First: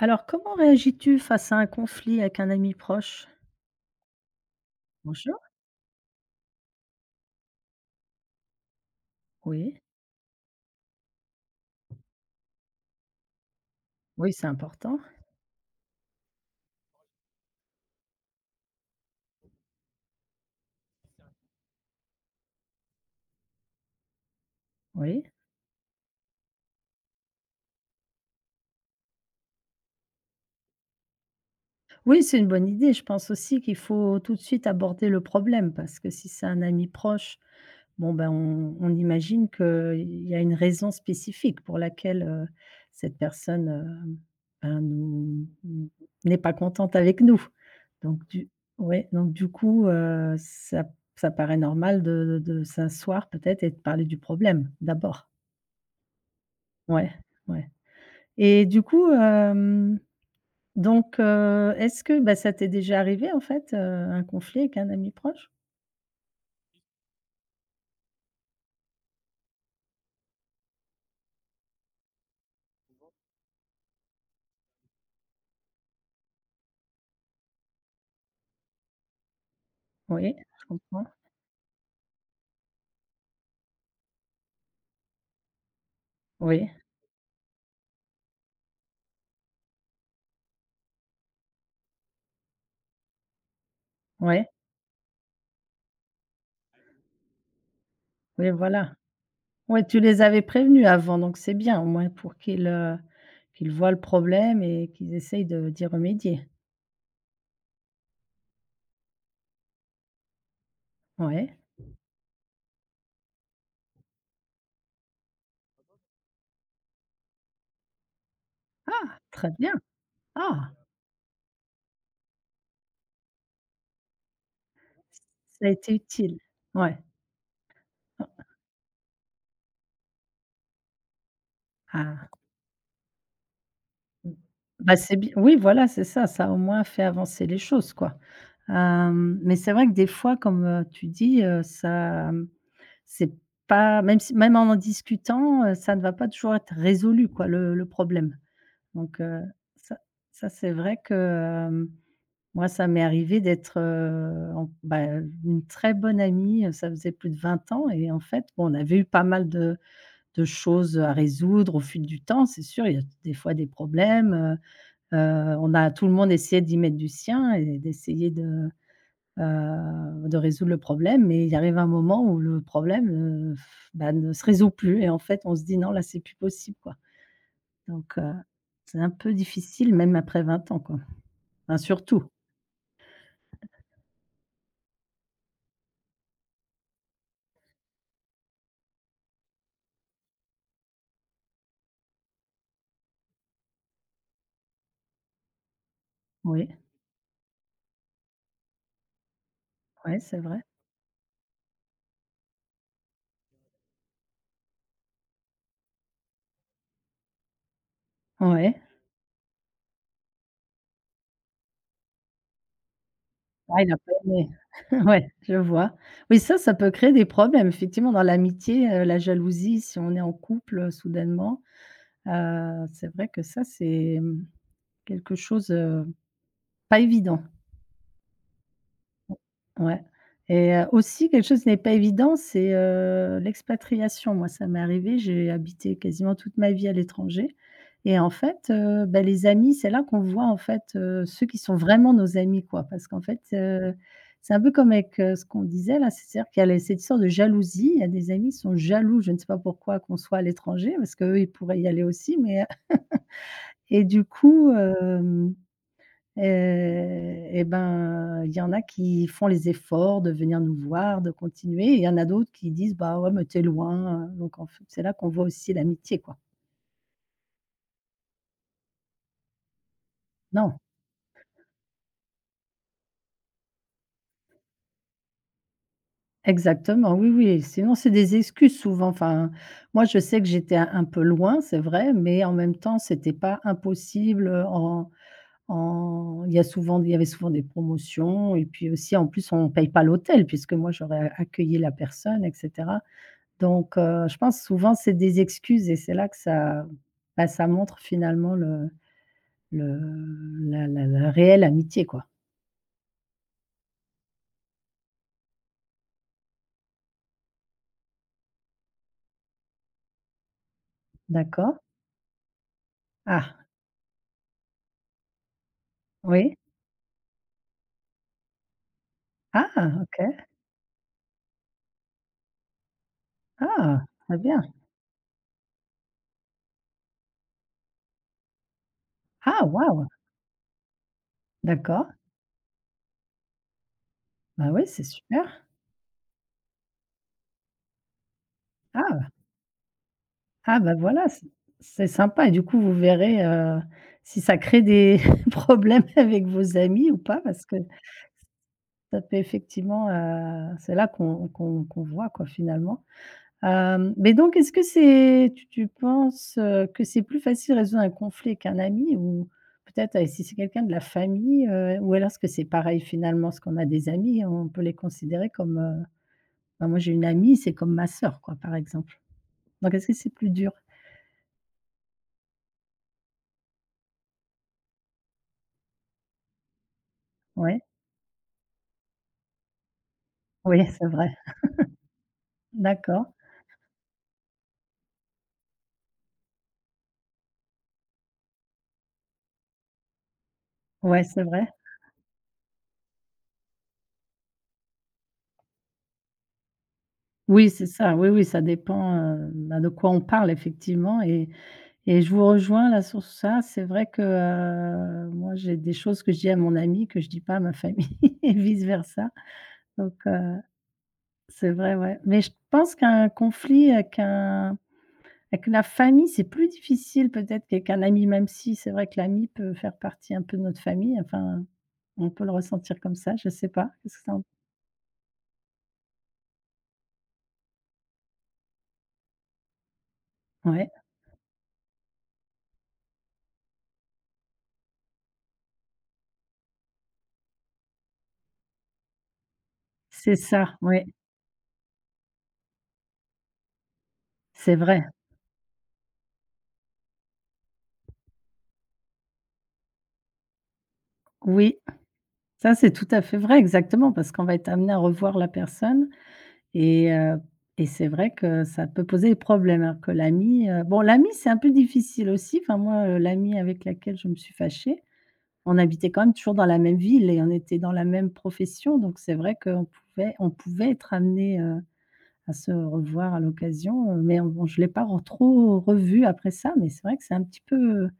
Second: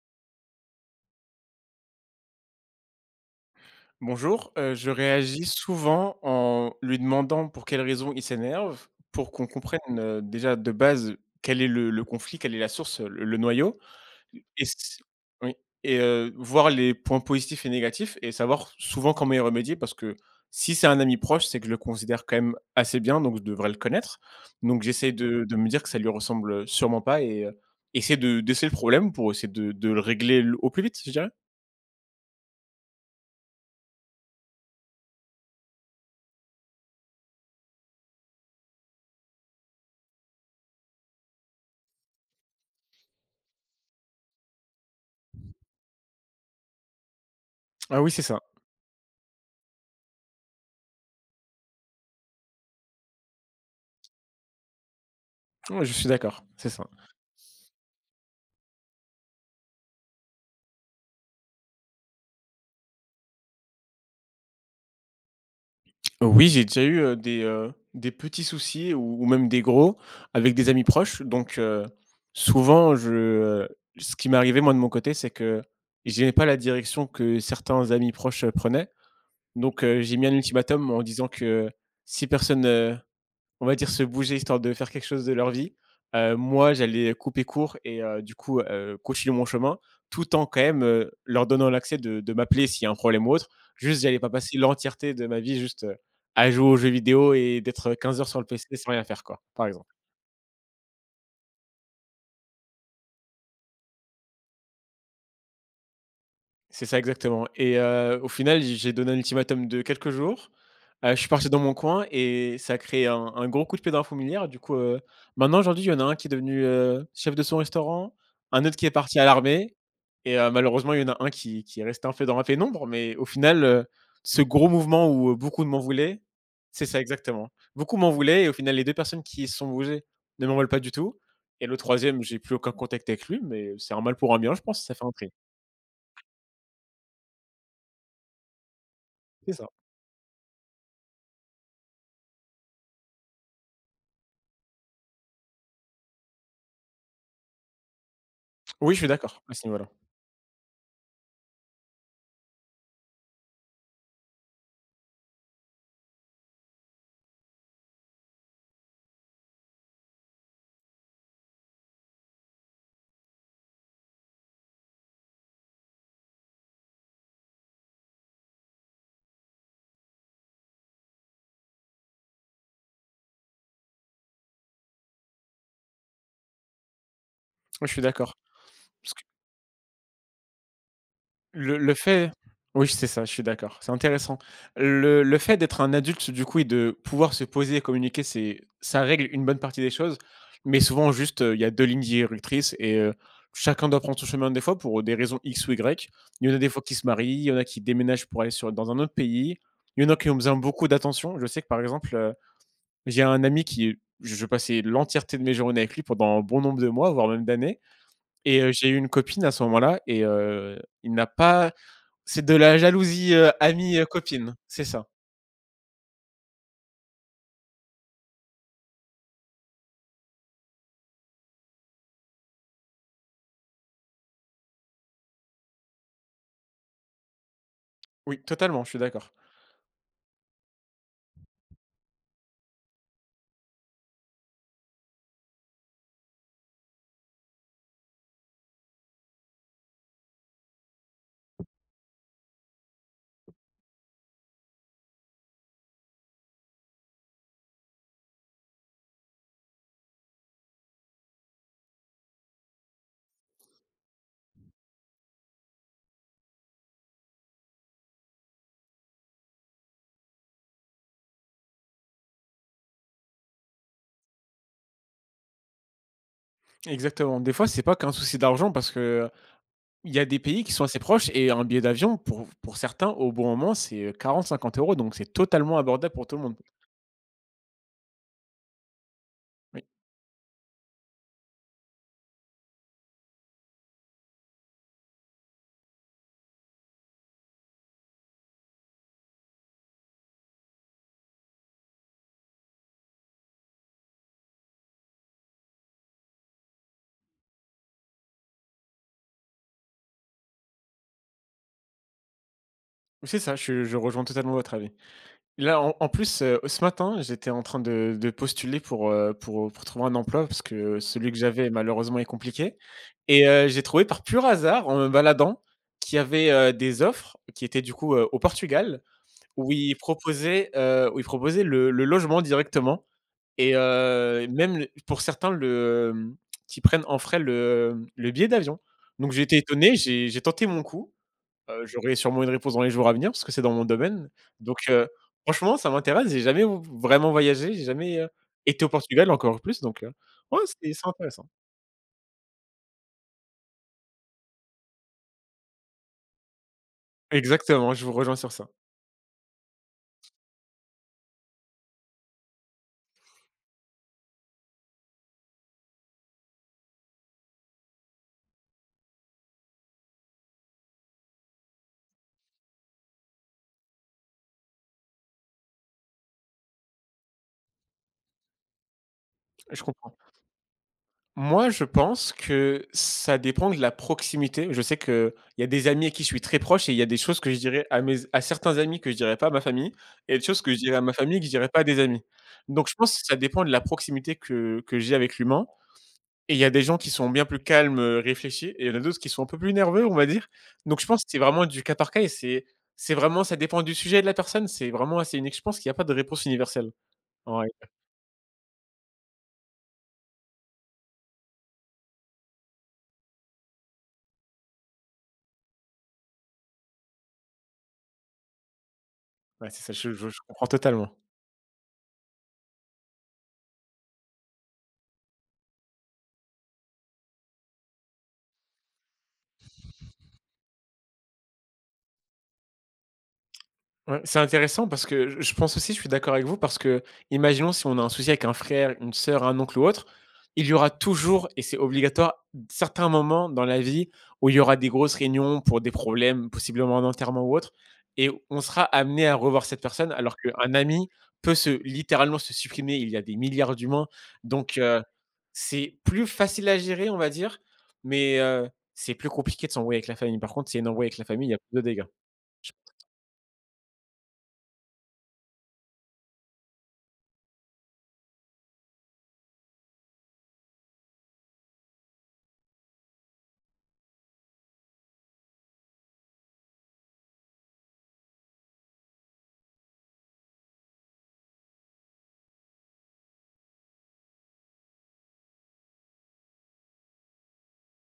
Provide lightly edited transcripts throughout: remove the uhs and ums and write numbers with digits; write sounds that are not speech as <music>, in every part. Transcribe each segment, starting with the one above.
Alors, comment réagis-tu face à un conflit avec un ami proche? Bonjour, je Bonjour. réagis souvent en lui demandant pour quelle raison il s'énerve, pour qu'on Oui, comprenne, déjà de base quel est le conflit, quelle est la source, le noyau oui, c'est et s important. oui et voir les points positifs et négatifs et savoir souvent comment y remédier parce que si c'est un ami proche, c'est que je le considère quand même assez bien, donc je devrais le connaître. Donc j'essaie Oui. de me dire que ça lui ressemble, sûrement pas et essayer de d'essayer le problème pour essayer de le régler le au plus vite, je dirais. Oui, c'est une bonne idée. Je pense aussi qu'il faut tout de suite aborder le problème parce que si c'est un ami proche, bon, ben, on imagine qu'il y a une raison spécifique pour laquelle cette personne ben, n'est pas contente avec nous. Ah oui, c'est Donc, ça. Ouais, donc, du coup, ça paraît normal de s'asseoir peut-être et de parler du problème d'abord. Ouais, je suis d'accord, c'est ça. Ouais, ouais et du coup, donc est-ce que, bah, ça t'est déjà arrivé en fait, un conflit avec un ami proche? Oui, j'ai déjà eu, des petits soucis ou même des gros avec des amis proches donc souvent ce qui m'est arrivé moi de mon côté, c'est que j'aimais pas la direction que certains amis proches, prenaient donc j'ai mis un Oui, je ultimatum en comprends. disant que si personne, on va dire se bouger histoire de faire quelque chose de leur vie. Oui, Moi, j'allais couper court et du coup, continuer mon chemin, tout en quand même, leur donnant l'accès de m'appeler s'il y a un problème ou autre. Juste, j'allais pas ouais, passer l'entièreté de ma vie juste, à jouer aux jeux vidéo et d'être, 15 heures sur le oui, PC sans voilà. rien faire quoi, par Ouais, exemple. tu les avais prévenus avant, donc c'est bien au moins pour qu'ils voient le problème et qu'ils essayent de d'y remédier. C'est ça exactement et au final, j'ai donné un ultimatum de quelques jours. Je suis parti Ouais. dans mon coin et ça a créé un gros coup de pied dans la fourmilière. Du coup, maintenant aujourd'hui, il y en a un qui est devenu, chef de son restaurant, un autre qui est parti Ah! à Très bien. l'armée et Ah! malheureusement, il y en a un qui est resté un peu dans la pénombre. Mais au final, ce gros mouvement où, beaucoup Ça a m'en été voulaient utile. c'est Ouais. ça exactement. Beaucoup m'en voulaient et au final, les 2 personnes qui se sont bougées ne m'en veulent pas du tout et le troisième, Ah. j'ai plus aucun contact avec lui, mais c'est un mal Mmh. pour un bien, je pense, ça Bah, fait un c'est tri. bi oui, voilà, c'est ça, ça a au moins fait avancer les choses, quoi. Hem, C'est mais ça. c'est vrai que des fois, comme, tu dis, c'est pas même si même en discutant, ça ne va pas toujours être résolu, quoi, le problème. Oui, je suis Donc, d'accord à ce niveau-là. ça ça c'est vrai que, moi, ça m'est arrivé d'être, en bah, une très bonne amie, ça faisait plus de 20 ans et en fait, bon, on avait eu pas mal de choses, à résoudre au fil du temps, c'est sûr. Il y a des fois des problèmes. Heu, on a tout le monde essayé d'y mettre du sien et d'essayer de résoudre le problème, mais il arrive un moment où le problème, heu, bah, ne se résout plus et en fait, on se dit: «Non, là, c'est plus possible, quoi». Oui, je suis Donc, d'accord. c'est un Parce que peu difficile même après 20 ans, quoi. Enfin, le surtout. fait oui, c'est ça, je suis d'accord, c'est intéressant. Le fait d'être un adulte, du coup, et de pouvoir se poser et communiquer, c'est ça règle une bonne partie des choses, mais souvent juste, il y a 2 lignes directrices et chacun doit prendre son chemin des fois pour des raisons X ou Y. Il y en a des Oui, fois qui se marient, il y en a qui déménagent pour aller sur dans un autre pays, il y en a ouais, qui ont c'est besoin vrai. beaucoup d'attention. Je sais que, par exemple, j'ai un ami qui je passais l'entièreté de mes journées avec lui pendant un bon nombre de mois, voire même d'années. Et Ouais. j'ai eu une copine à ce moment-là et il n'a pas c'est de la jalousie, Ah, il amie, a pas aimé. copine. C'est ça. <laughs> Ouais, je vois. Oui, ça peut créer des problèmes effectivement dans l'amitié, la jalousie, si on est en couple, soudainement, c'est vrai que ça, c'est, quelque chose, pas évident. Oui, totalement, je suis d'accord. Ouais et aussi quelque chose qui n'est pas évident, c'est, l'expatriation. Moi, ça m'est arrivé, j'ai habité quasiment toute ma vie à l'étranger et en fait, bah, les amis, c'est là qu'on voit, en fait, ceux qui sont vraiment nos amis, quoi. Parce qu'en fait, c'est un peu comme avec, ce qu'on disait là, c'est-à-dire qu'il y a les cette histoire de jalousie. Il y a des amis qui sont jaloux, je ne sais pas pourquoi, qu'on soit à l'étranger, parce qu'eux, ils pourraient y aller aussi mais <laughs> et du coup, Heu et ben, il y en a qui font les efforts de venir nous voir, de continuer et il y en a d'autres qui disent: «Bah, ouais, mais t'es loin», donc en fait, c'est là qu'on voit aussi l'amitié, quoi. Exactement. Des fois, c'est pas qu'un souci d'argent parce que il y a des pays qui Non, sont assez proches et un billet d'avion pour certains, au bon moment, c'est, quarante cinquante euros. Donc c'est totalement abordable pour tout le monde. exactement, oui, oui, sinon c'est des excuses souvent, enfin, moi je sais que j'étais un peu loin, c'est vrai, mais en même temps, c'était pas impossible, en en il y avait souvent des promotions et puis aussi, en plus, on paye pas l'hôtel puisque moi j'aurais accueilli la personne et cetera. Donc je pense souvent c'est des excuses et c'est là que ça bah, ça montre finalement le la réelle amitié, quoi. Oui, c'est ça, je rejoins totalement votre avis. Là, en plus, ce matin, j'étais en train de postuler pour trouver un emploi parce que celui que j'avais, D'accord. malheureusement, est compliqué et Ah, j'ai trouvé par pur hasard, en me baladant, qu'il y avait, oui. Des offres qui étaient, du coup, au Portugal Ah, OK. Où ils proposaient le logement directement et Ah, très bien. même le pour certains, le, qui prennent en frais le billet d'avion. Donc j'ai été Ah, étonné, waouh! j'ai tenté mon coup. D'accord. J'aurai sûrement une réponse dans les jours à venir parce que c'est dans mon domaine. Bah, Donc oui, c'est super. franchement, ça m'intéresse. J'ai jamais v vraiment voyagé, j'ai jamais, été au Portugal Ah, encore plus donc ouais, ah, bah, c'est voilà, intéressant. c'est sympa et du coup vous verrez, si ça crée des <laughs> problèmes avec vos amis ou pas parce que Exactement, je vous rejoins sur ça. ça peut effectivement, c'est là qu'on voit, quoi, finalement. Mais donc est-ce que c'est tu tu penses, que c'est plus facile de résoudre un conflit qu'un ami ou peut-être, si c'est quelqu'un de la famille, ou alors est-ce que c'est pareil finalement? Ce qu'on a des amis, on peut les considérer comme, bah, moi j'ai une amie, c'est comme ma sœur quoi, par exemple. Je Donc est-ce comprends. que c'est plus dur? Moi, je pense que ça dépend de la proximité. Je sais qu'il y a des amis à qui je suis très proche et il y a des choses que je Ouais, dirais à mes à certains amis que je dirais pas à ma famille et des choses que je oui, dirais à c'est ma vrai. famille que je dirais pas à des amis. Donc je pense que D'accord. ça dépend de la proximité que j'ai avec l'humain. Et il y a des gens qui sont bien plus calmes, réfléchis et il y en a d'autres qui sont un peu plus nerveux, on va dire. Donc je pense Ouais, que c'est c'est vraiment vrai. du cas par cas et c'est vraiment ça dépend du sujet et de la personne, c'est vraiment assez unique. Je pense qu'il y a pas de réponse universelle. Ouais, Oui, c'est ça, oui, oui, ça dépend, bah, de quoi on parle effectivement et je vous rejoins là sur ça. C'est vrai que, moi, j'ai des choses que je dis à mon ami que je dis pas à ma famille <laughs> et vice versa. ouais, c'est ça, je Donc, je je comprends totalement. c'est vrai, ouais. Mais je pense qu'un conflit avec un avec la famille, c'est plus difficile peut-être qu'avec un ami, même si c'est vrai que l'ami peut faire partie un peu de notre famille. Enfin, on peut le ressentir comme ça, je sais pas. Qu'est-ce Ouais, que tu c'est en intéressant parce que je pense aussi, je suis d'accord avec vous, parce que imaginons si on a un souci avec un frère, une sœur, un oncle ou autre, il y aura Ouais, toujours, et c'est obligatoire, certains moments dans la vie où il y aura des grosses réunions pour des problèmes, possiblement d'enterrement ou autre, et on sera amené à revoir cette personne, alors c'est qu'un ça, oui, ami peut se littéralement se supprimer. Il y a des milliards d'humains, donc c'est vrai. c'est plus facile à gérer, on va dire, mais c'est plus compliqué de s'embrouiller avec la famille. Par contre, s'il y a une embrouille avec la famille, il y a plus Oui, de dégâts. ça, c'est tout à fait vrai, exactement, parce qu'on va être amené à revoir la personne. Et heu et c'est vrai que ça peut poser des problèmes. Alors que l'ami, bon l'ami c'est un peu difficile aussi, enfin moi, l'amie avec laquelle je me suis fâchée, on habitait quand même toujours dans la même ville et on était dans la même profession, donc c'est vrai qu'on pouvait on pouvait être amené à se revoir à l'occasion, mais on bon je ne l'ai pas re trop revu après ça, mais c'est vrai que c'est un petit peu, heu,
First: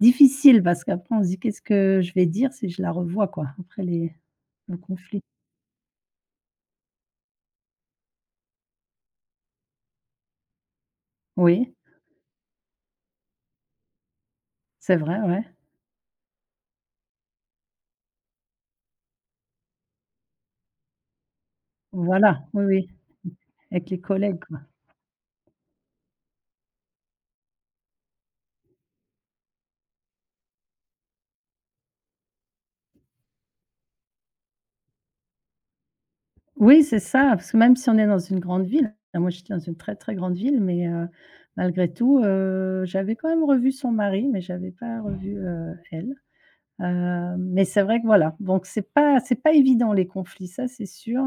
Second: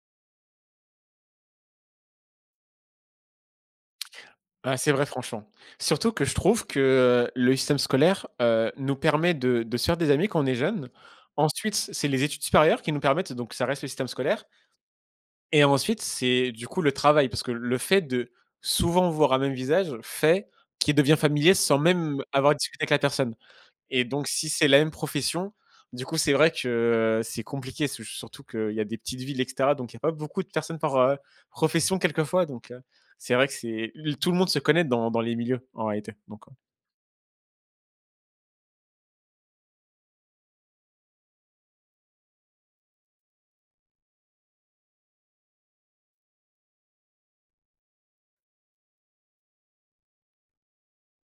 difficile parce qu'après on se dit: «Qu'est-ce que je vais dire si je la revois?» quoi, après les Ah, le c'est vrai conflit. franchement. Surtout que je trouve que, le système scolaire, nous permet de se faire des amis quand on est jeune. Ensuite, Oui, c'est les études supérieures qui nous permettent donc ça reste le système scolaire c'est vrai, ouais. et ensuite, c'est du coup le travail parce que le fait de souvent voir un même visage fait qu'il devient familier sans même Voilà, avoir oui, discuté avec oui, la personne. avec les Et donc, collègues, si quoi. c'est la même profession, du coup, c'est vrai que c'est compliqué, sou surtout qu'il y a des petites villes et cetera, donc il y a pas beaucoup de personnes par, profession quelquefois, donc c'est vrai que c'est l tout le monde se connaît dans les milieux, en réalité, donc Oui, c'est ça, parce que même si on est dans une grande ville, enfin, moi j'étais dans une très, très grande ville, mais malgré tout, j'avais quand même revu son mari, mais j'avais pas revu, elle. Mais c'est vrai que voilà, donc c'est pas évident les conflits, ça c'est sûr.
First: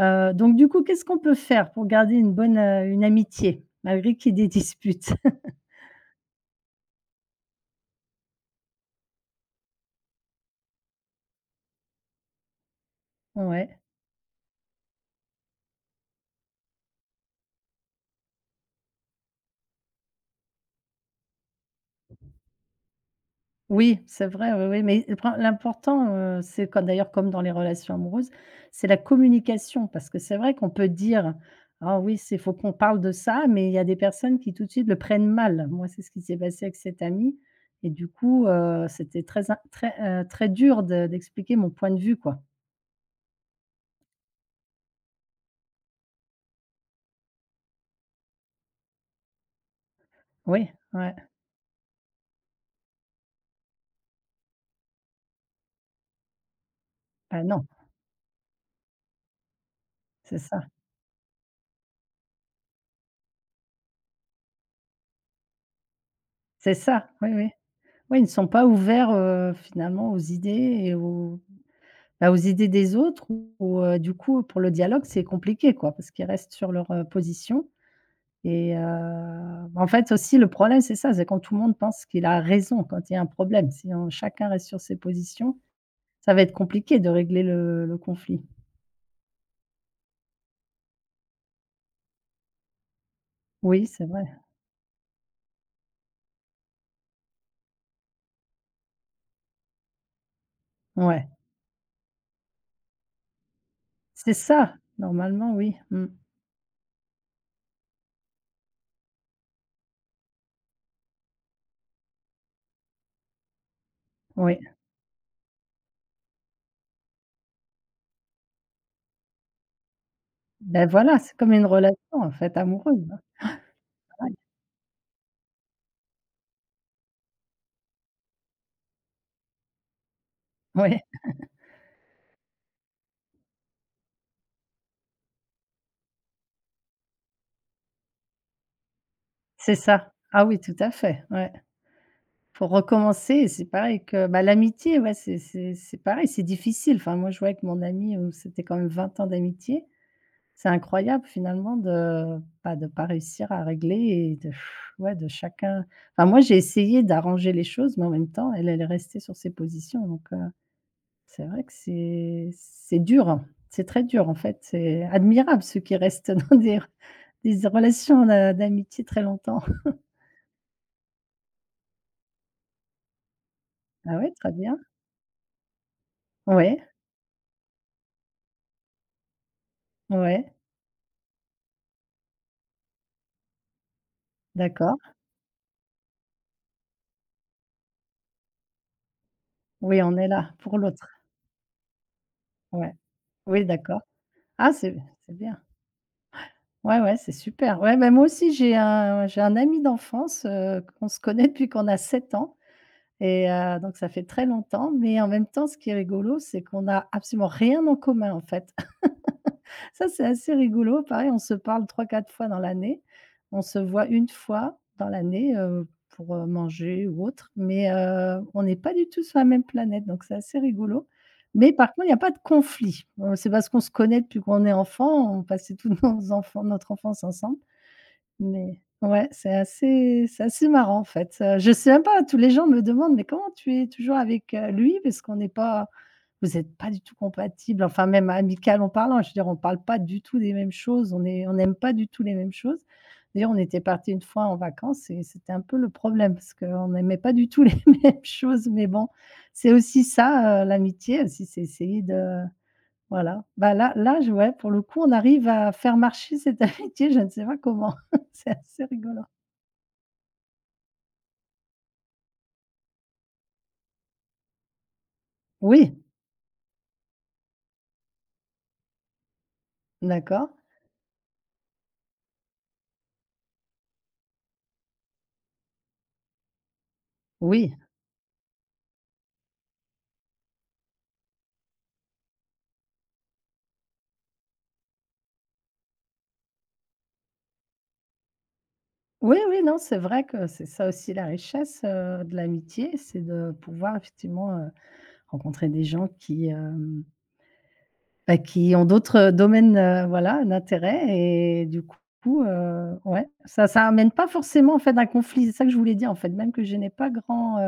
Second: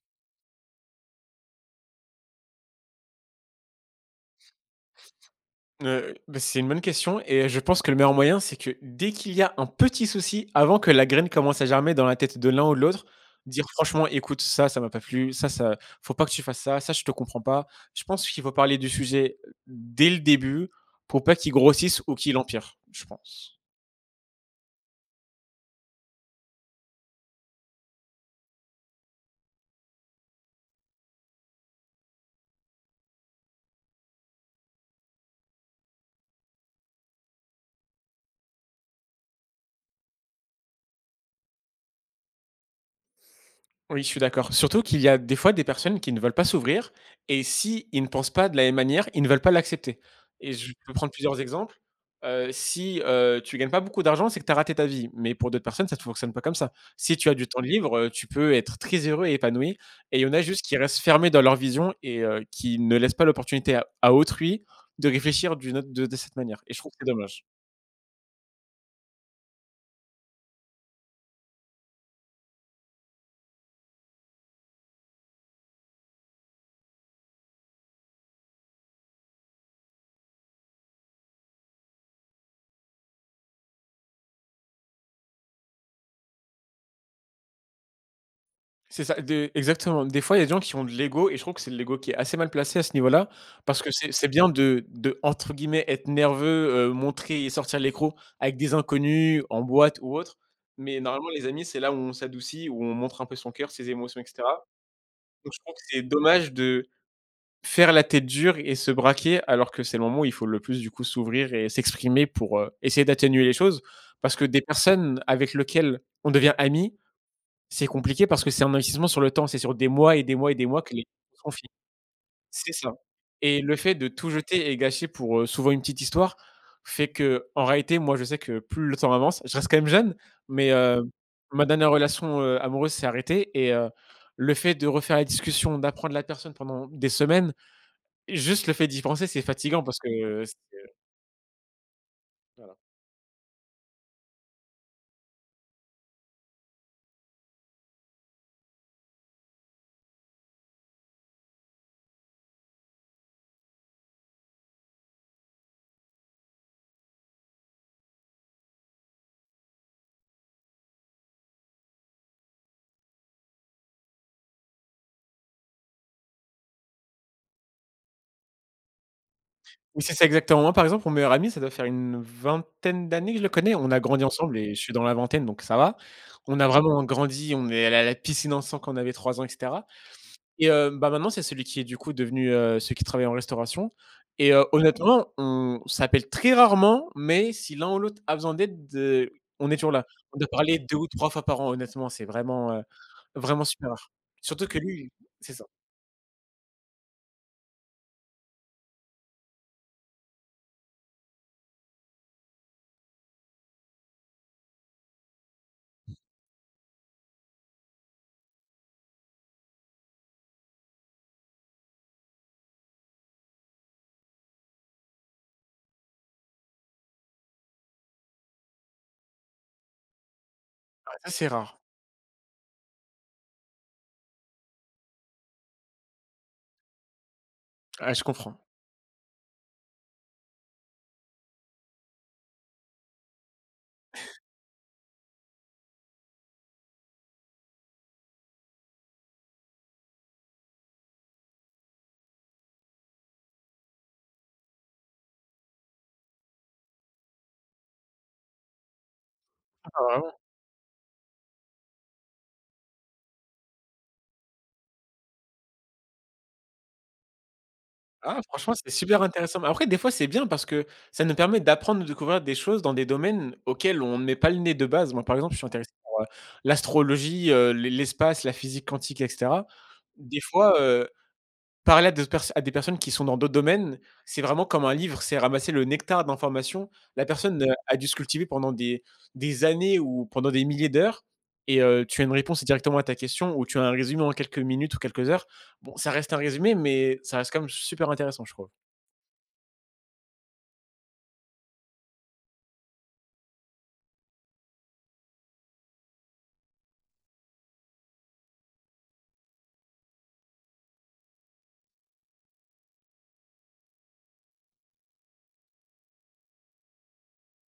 Donc du coup, qu'est-ce qu'on peut faire pour garder une amitié malgré qu'il y ait des disputes? <laughs> C'est une bonne question et je pense que le meilleur moyen, c'est que dès qu'il y a un petit souci, avant que la graine commence à germer dans la tête de l'un ou de l'autre, dire: Ouais. «Franchement, écoute, ça m'a pas plu, ça ça faut pas que tu fasses ça, ça je te comprends pas». Je pense qu'il faut parler du sujet dès le début pour pas qu'il grossisse ou qu'il empire, je pense. Oui, c'est vrai, oui, oui, mais le prin l'important, c'est quand d'ailleurs comme dans les relations amoureuses, c'est la communication parce que c'est vrai qu'on peut dire: «Ah oui, c'est faut qu'on parle de ça», mais il y a des personnes qui tout de suite le prennent mal. Moi, c'est ce qui s'est passé avec cette amie et du coup, c'était très, très dur de d'expliquer mon point de vue, quoi. Oui, je suis d'accord. Surtout qu'il y a des fois des personnes qui ne veulent pas s'ouvrir et si ils ne pensent pas de la même manière, ils ne veulent pas l'accepter et Oui, je peux prendre ouais, plusieurs exemples. Si, tu gagnes pas beaucoup d'argent, c'est que tu as raté ta vie, mais pour d'autres personnes, ça ne fonctionne pas comme ça. Si tu as ah du temps non, libre, tu peux être très heureux et épanoui et il y en c'est a ça, juste qui restent fermés dans leur vision et qui ne laissent pas l'opportunité à autrui de réfléchir d'une autre de cette manière et c'est je trouve que ça, c'est oui, dommage. oui. Oui, ils ne sont pas ouverts, finalement aux idées et aux bah, aux idées des autres ou, du coup, pour le dialogue, c'est compliqué, quoi, parce qu'ils restent sur leur, position et bah, en fait, aussi, le problème, c'est ça, c'est quand tout le monde pense qu'il a raison, quand il y a un problème. Si on chacun reste sur ses positions, ça va être compliqué de régler le conflit. C'est ça, des exactement. Des fois, il y a des gens qui ont de l'ego et je trouve que c'est le l'ego qui est assez mal placé à ce niveau-là parce Oui, que c'est c'est vrai. c'est bien de, entre guillemets, «être nerveux», montrer et sortir l'écrou avec des inconnus, en boîte ou autre. Mais Ouais, normalement, les amis, c'est là où on s'adoucit, où on montre un peu son cœur, ses émotions et c'est cetera. ça, Donc normalement, je trouve oui. que c'est Mmh. dommage de faire la tête dure et se braquer alors que c'est le moment où il faut le plus, du coup, s'ouvrir et s'exprimer pour, essayer d'atténuer les choses. Parce que Oui. des personnes avec lesquelles on devient ami, c'est compliqué parce que c'est un investissement sur le temps, c'est sur des mois et des mois et des mois Ben que les voilà, c'est choses sont comme une faits. relation, en fait, C'est ça amoureuse, hein, et le fait de tout pareil. jeter et gâcher pour, souvent une petite histoire fait que, en réalité, moi, je sais que plus le temps avance je reste quand même jeune, mais Ouais, oui, ma dernière relation, amoureuse s'est arrêtée et le fait de refaire la discussion, d'apprendre la personne pendant des semaines, juste le fait d'y penser, c'est c'est fatigant parce que ça. Ah oui, tout c'est à fait, ouais. Faut voilà. recommencer et c'est pareil que bah, l'amitié, ouais, c'est pareil, c'est difficile. Enfin, moi, je vois avec mon ami, c'était quand même 20 ans d'amitié. C'est incroyable finalement de pas réussir à régler et de ouais, de chacun, enfin, moi, j'ai essayé d'arranger les choses, mais en même temps, elle, elle est restée sur ses positions, donc c'est vrai que c'est dur, hein. C'est très dur, en fait. C'est admirable ceux qui restent <laughs> dans des relations d'amitié très longtemps. Oui, c'est ça exactement. Moi, par exemple, mon meilleur ami, ça doit faire une vingtaine d'années que je le connais. On a Ah grandi ouais, très ensemble et bien. je suis dans la vingtaine, donc ça va. On a Ouais, vraiment grandi, on est allé à la piscine ensemble quand on avait 3 ans et cetera ouais, et maintenant, c'est celui qui est, du coup, devenu, celui qui travaille en restauration et d'accord. honnêtement, on s'appelle très rarement, mais si l'un ou l'autre a besoin d'aide, on est toujours Oui, là. on est On doit là pour parler 2 ou l'autre. 3 fois par an, honnêtement, c'est vraiment, Ouais. vraiment Oui, super d'accord. rare. Surtout Ah, que lui c'est c'est bien. ça. Ouais, ouais, c'est super. Ouais, ben moi aussi, j'ai un ami d'enfance, qu'on se connaît depuis qu'on a 7 ans et donc ça fait très longtemps, mais en même temps, ce qui est rigolo, c'est qu'on a absolument rien en commun, en fait. <laughs> Ça, c'est assez rigolo. Pareil, on se parle trois quatre fois dans l'année. On se voit une fois dans l'année, pour, manger ou autre, mais on n'est pas du tout sur la même planète, donc c'est assez rigolo. Ah, ça, c'est Mais rare. par contre, il n'y a pas de conflit. C'est parce qu'on se connaît depuis qu'on est enfant, on passait toute <laughs> nos enfants notre enfance ensemble. Ah, je comprends. Mais ouais, c'est assez marrant en fait, je sais même pas, tous les gens me demandent: «Mais comment tu es toujours avec, lui? Parce qu'on n'est pas vous êtes pas du tout compatibles», enfin même amicalement parlant, je veux dire on ne parle pas du tout des mêmes choses, on n'aime pas du tout les mêmes choses. D'ailleurs, on était parti une fois en vacances et c'était un peu le problème parce qu'on n'aimait pas du tout les <laughs> mêmes choses, mais bon, c'est aussi Ah, ça, l'amitié aussi, c'est essayer de voilà. Bah, là là je ouais, pour le coup, on arrive à faire marcher cette <laughs> amitié, je ne sais pas comment. <laughs> Ah, C'est franchement, assez c'est super rigolo. intéressant. Mais après, des fois, c'est bien parce que ça nous permet d'apprendre, de découvrir des choses dans des domaines auxquels on ne met pas le nez de base. Moi, par exemple, je suis intéressé Oui, par, l'astrologie, l'espace, la physique quantique et cetera. Des d'accord. fois, euh, parler à des pers à des personnes qui sont dans d'autres domaines, c'est vraiment comme un livre, c'est ramasser le nectar d'informations. La personne, Oui. a dû se cultiver pendant des années ou pendant des milliers d'heures et tu as une réponse directement à ta question ou tu as un résumé en quelques minutes ou quelques heures. Bon, ça reste un résumé, mais ça reste quand même super intéressant, je trouve. Oui, oui, non, c'est vrai que c'est ça aussi la richesse, de l'amitié, c'est de pouvoir effectivement, rencontrer des gens bah, qui ont d'autres domaines, voilà, d'intérêt et du coup, ouais, ça amène pas forcément en fait un conflit, c'est ça que je voulais dire en fait, même que je n'ai pas grand,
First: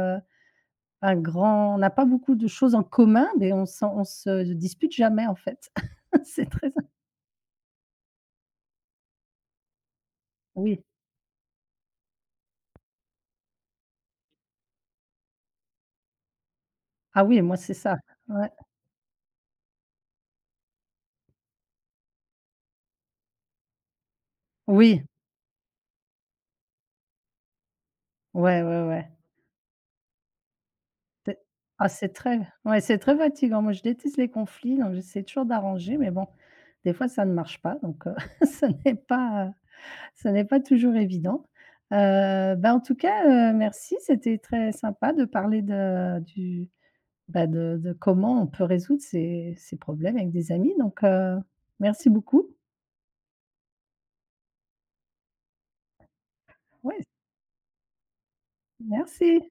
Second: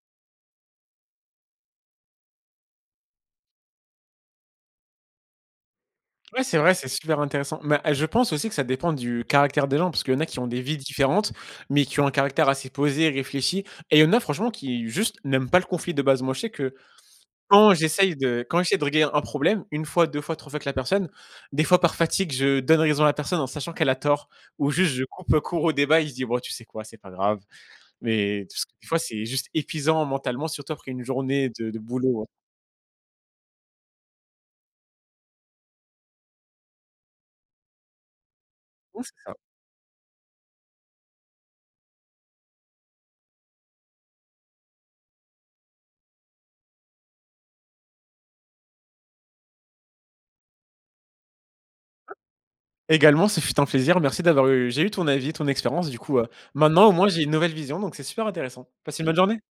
Un grand on n'a pas beaucoup de choses en commun, mais on se dispute jamais, en fait. <laughs> Ouais, C'est c'est très vrai, c'est in super intéressant. Mais, je pense aussi que ça dépend du caractère des gens parce qu'il y en a qui ont des vies Oui. différentes, mais qui ont un caractère assez posé, réfléchi et il y en a franchement qui juste n'aiment pas le conflit de base. Moi, je sais que Ah oui, moi, c'est ça. Ouais. quand j'essaie de régler un problème, une fois, 2 fois, 3 fois avec la personne, des fois par fatigue, je donne raison à la personne en sachant qu'elle a tort ou juste Oui. je coupe, court au débat et je dis: «Bon, tu sais quoi? C'est pas grave». Mais Ouais, parce que des ouais, fois, ouais. c'est juste épuisant mentalement, surtout après une C'est journée de Ah, boulot, hein. C'est très fatigant. Moi, je déteste les conflits, donc j'essaie toujours d'arranger, mais bon, des fois, ça ne marche pas, donc ce <laughs> n'est Ouais, c'est ça. pas, ce n'est pas toujours évident. Bah, en tout cas, merci, c'était très sympa de parler de du bah, de comment on peut résoudre ces problèmes avec des amis donc merci beaucoup. Également, ce fut un plaisir. Merci d'avoir eu j'ai eu ton avis, ton expérience. Du coup, maintenant, au Ouais, moins, j'ai une nouvelle vision, donc c'est super intéressant. Passe une bonne journée. merci.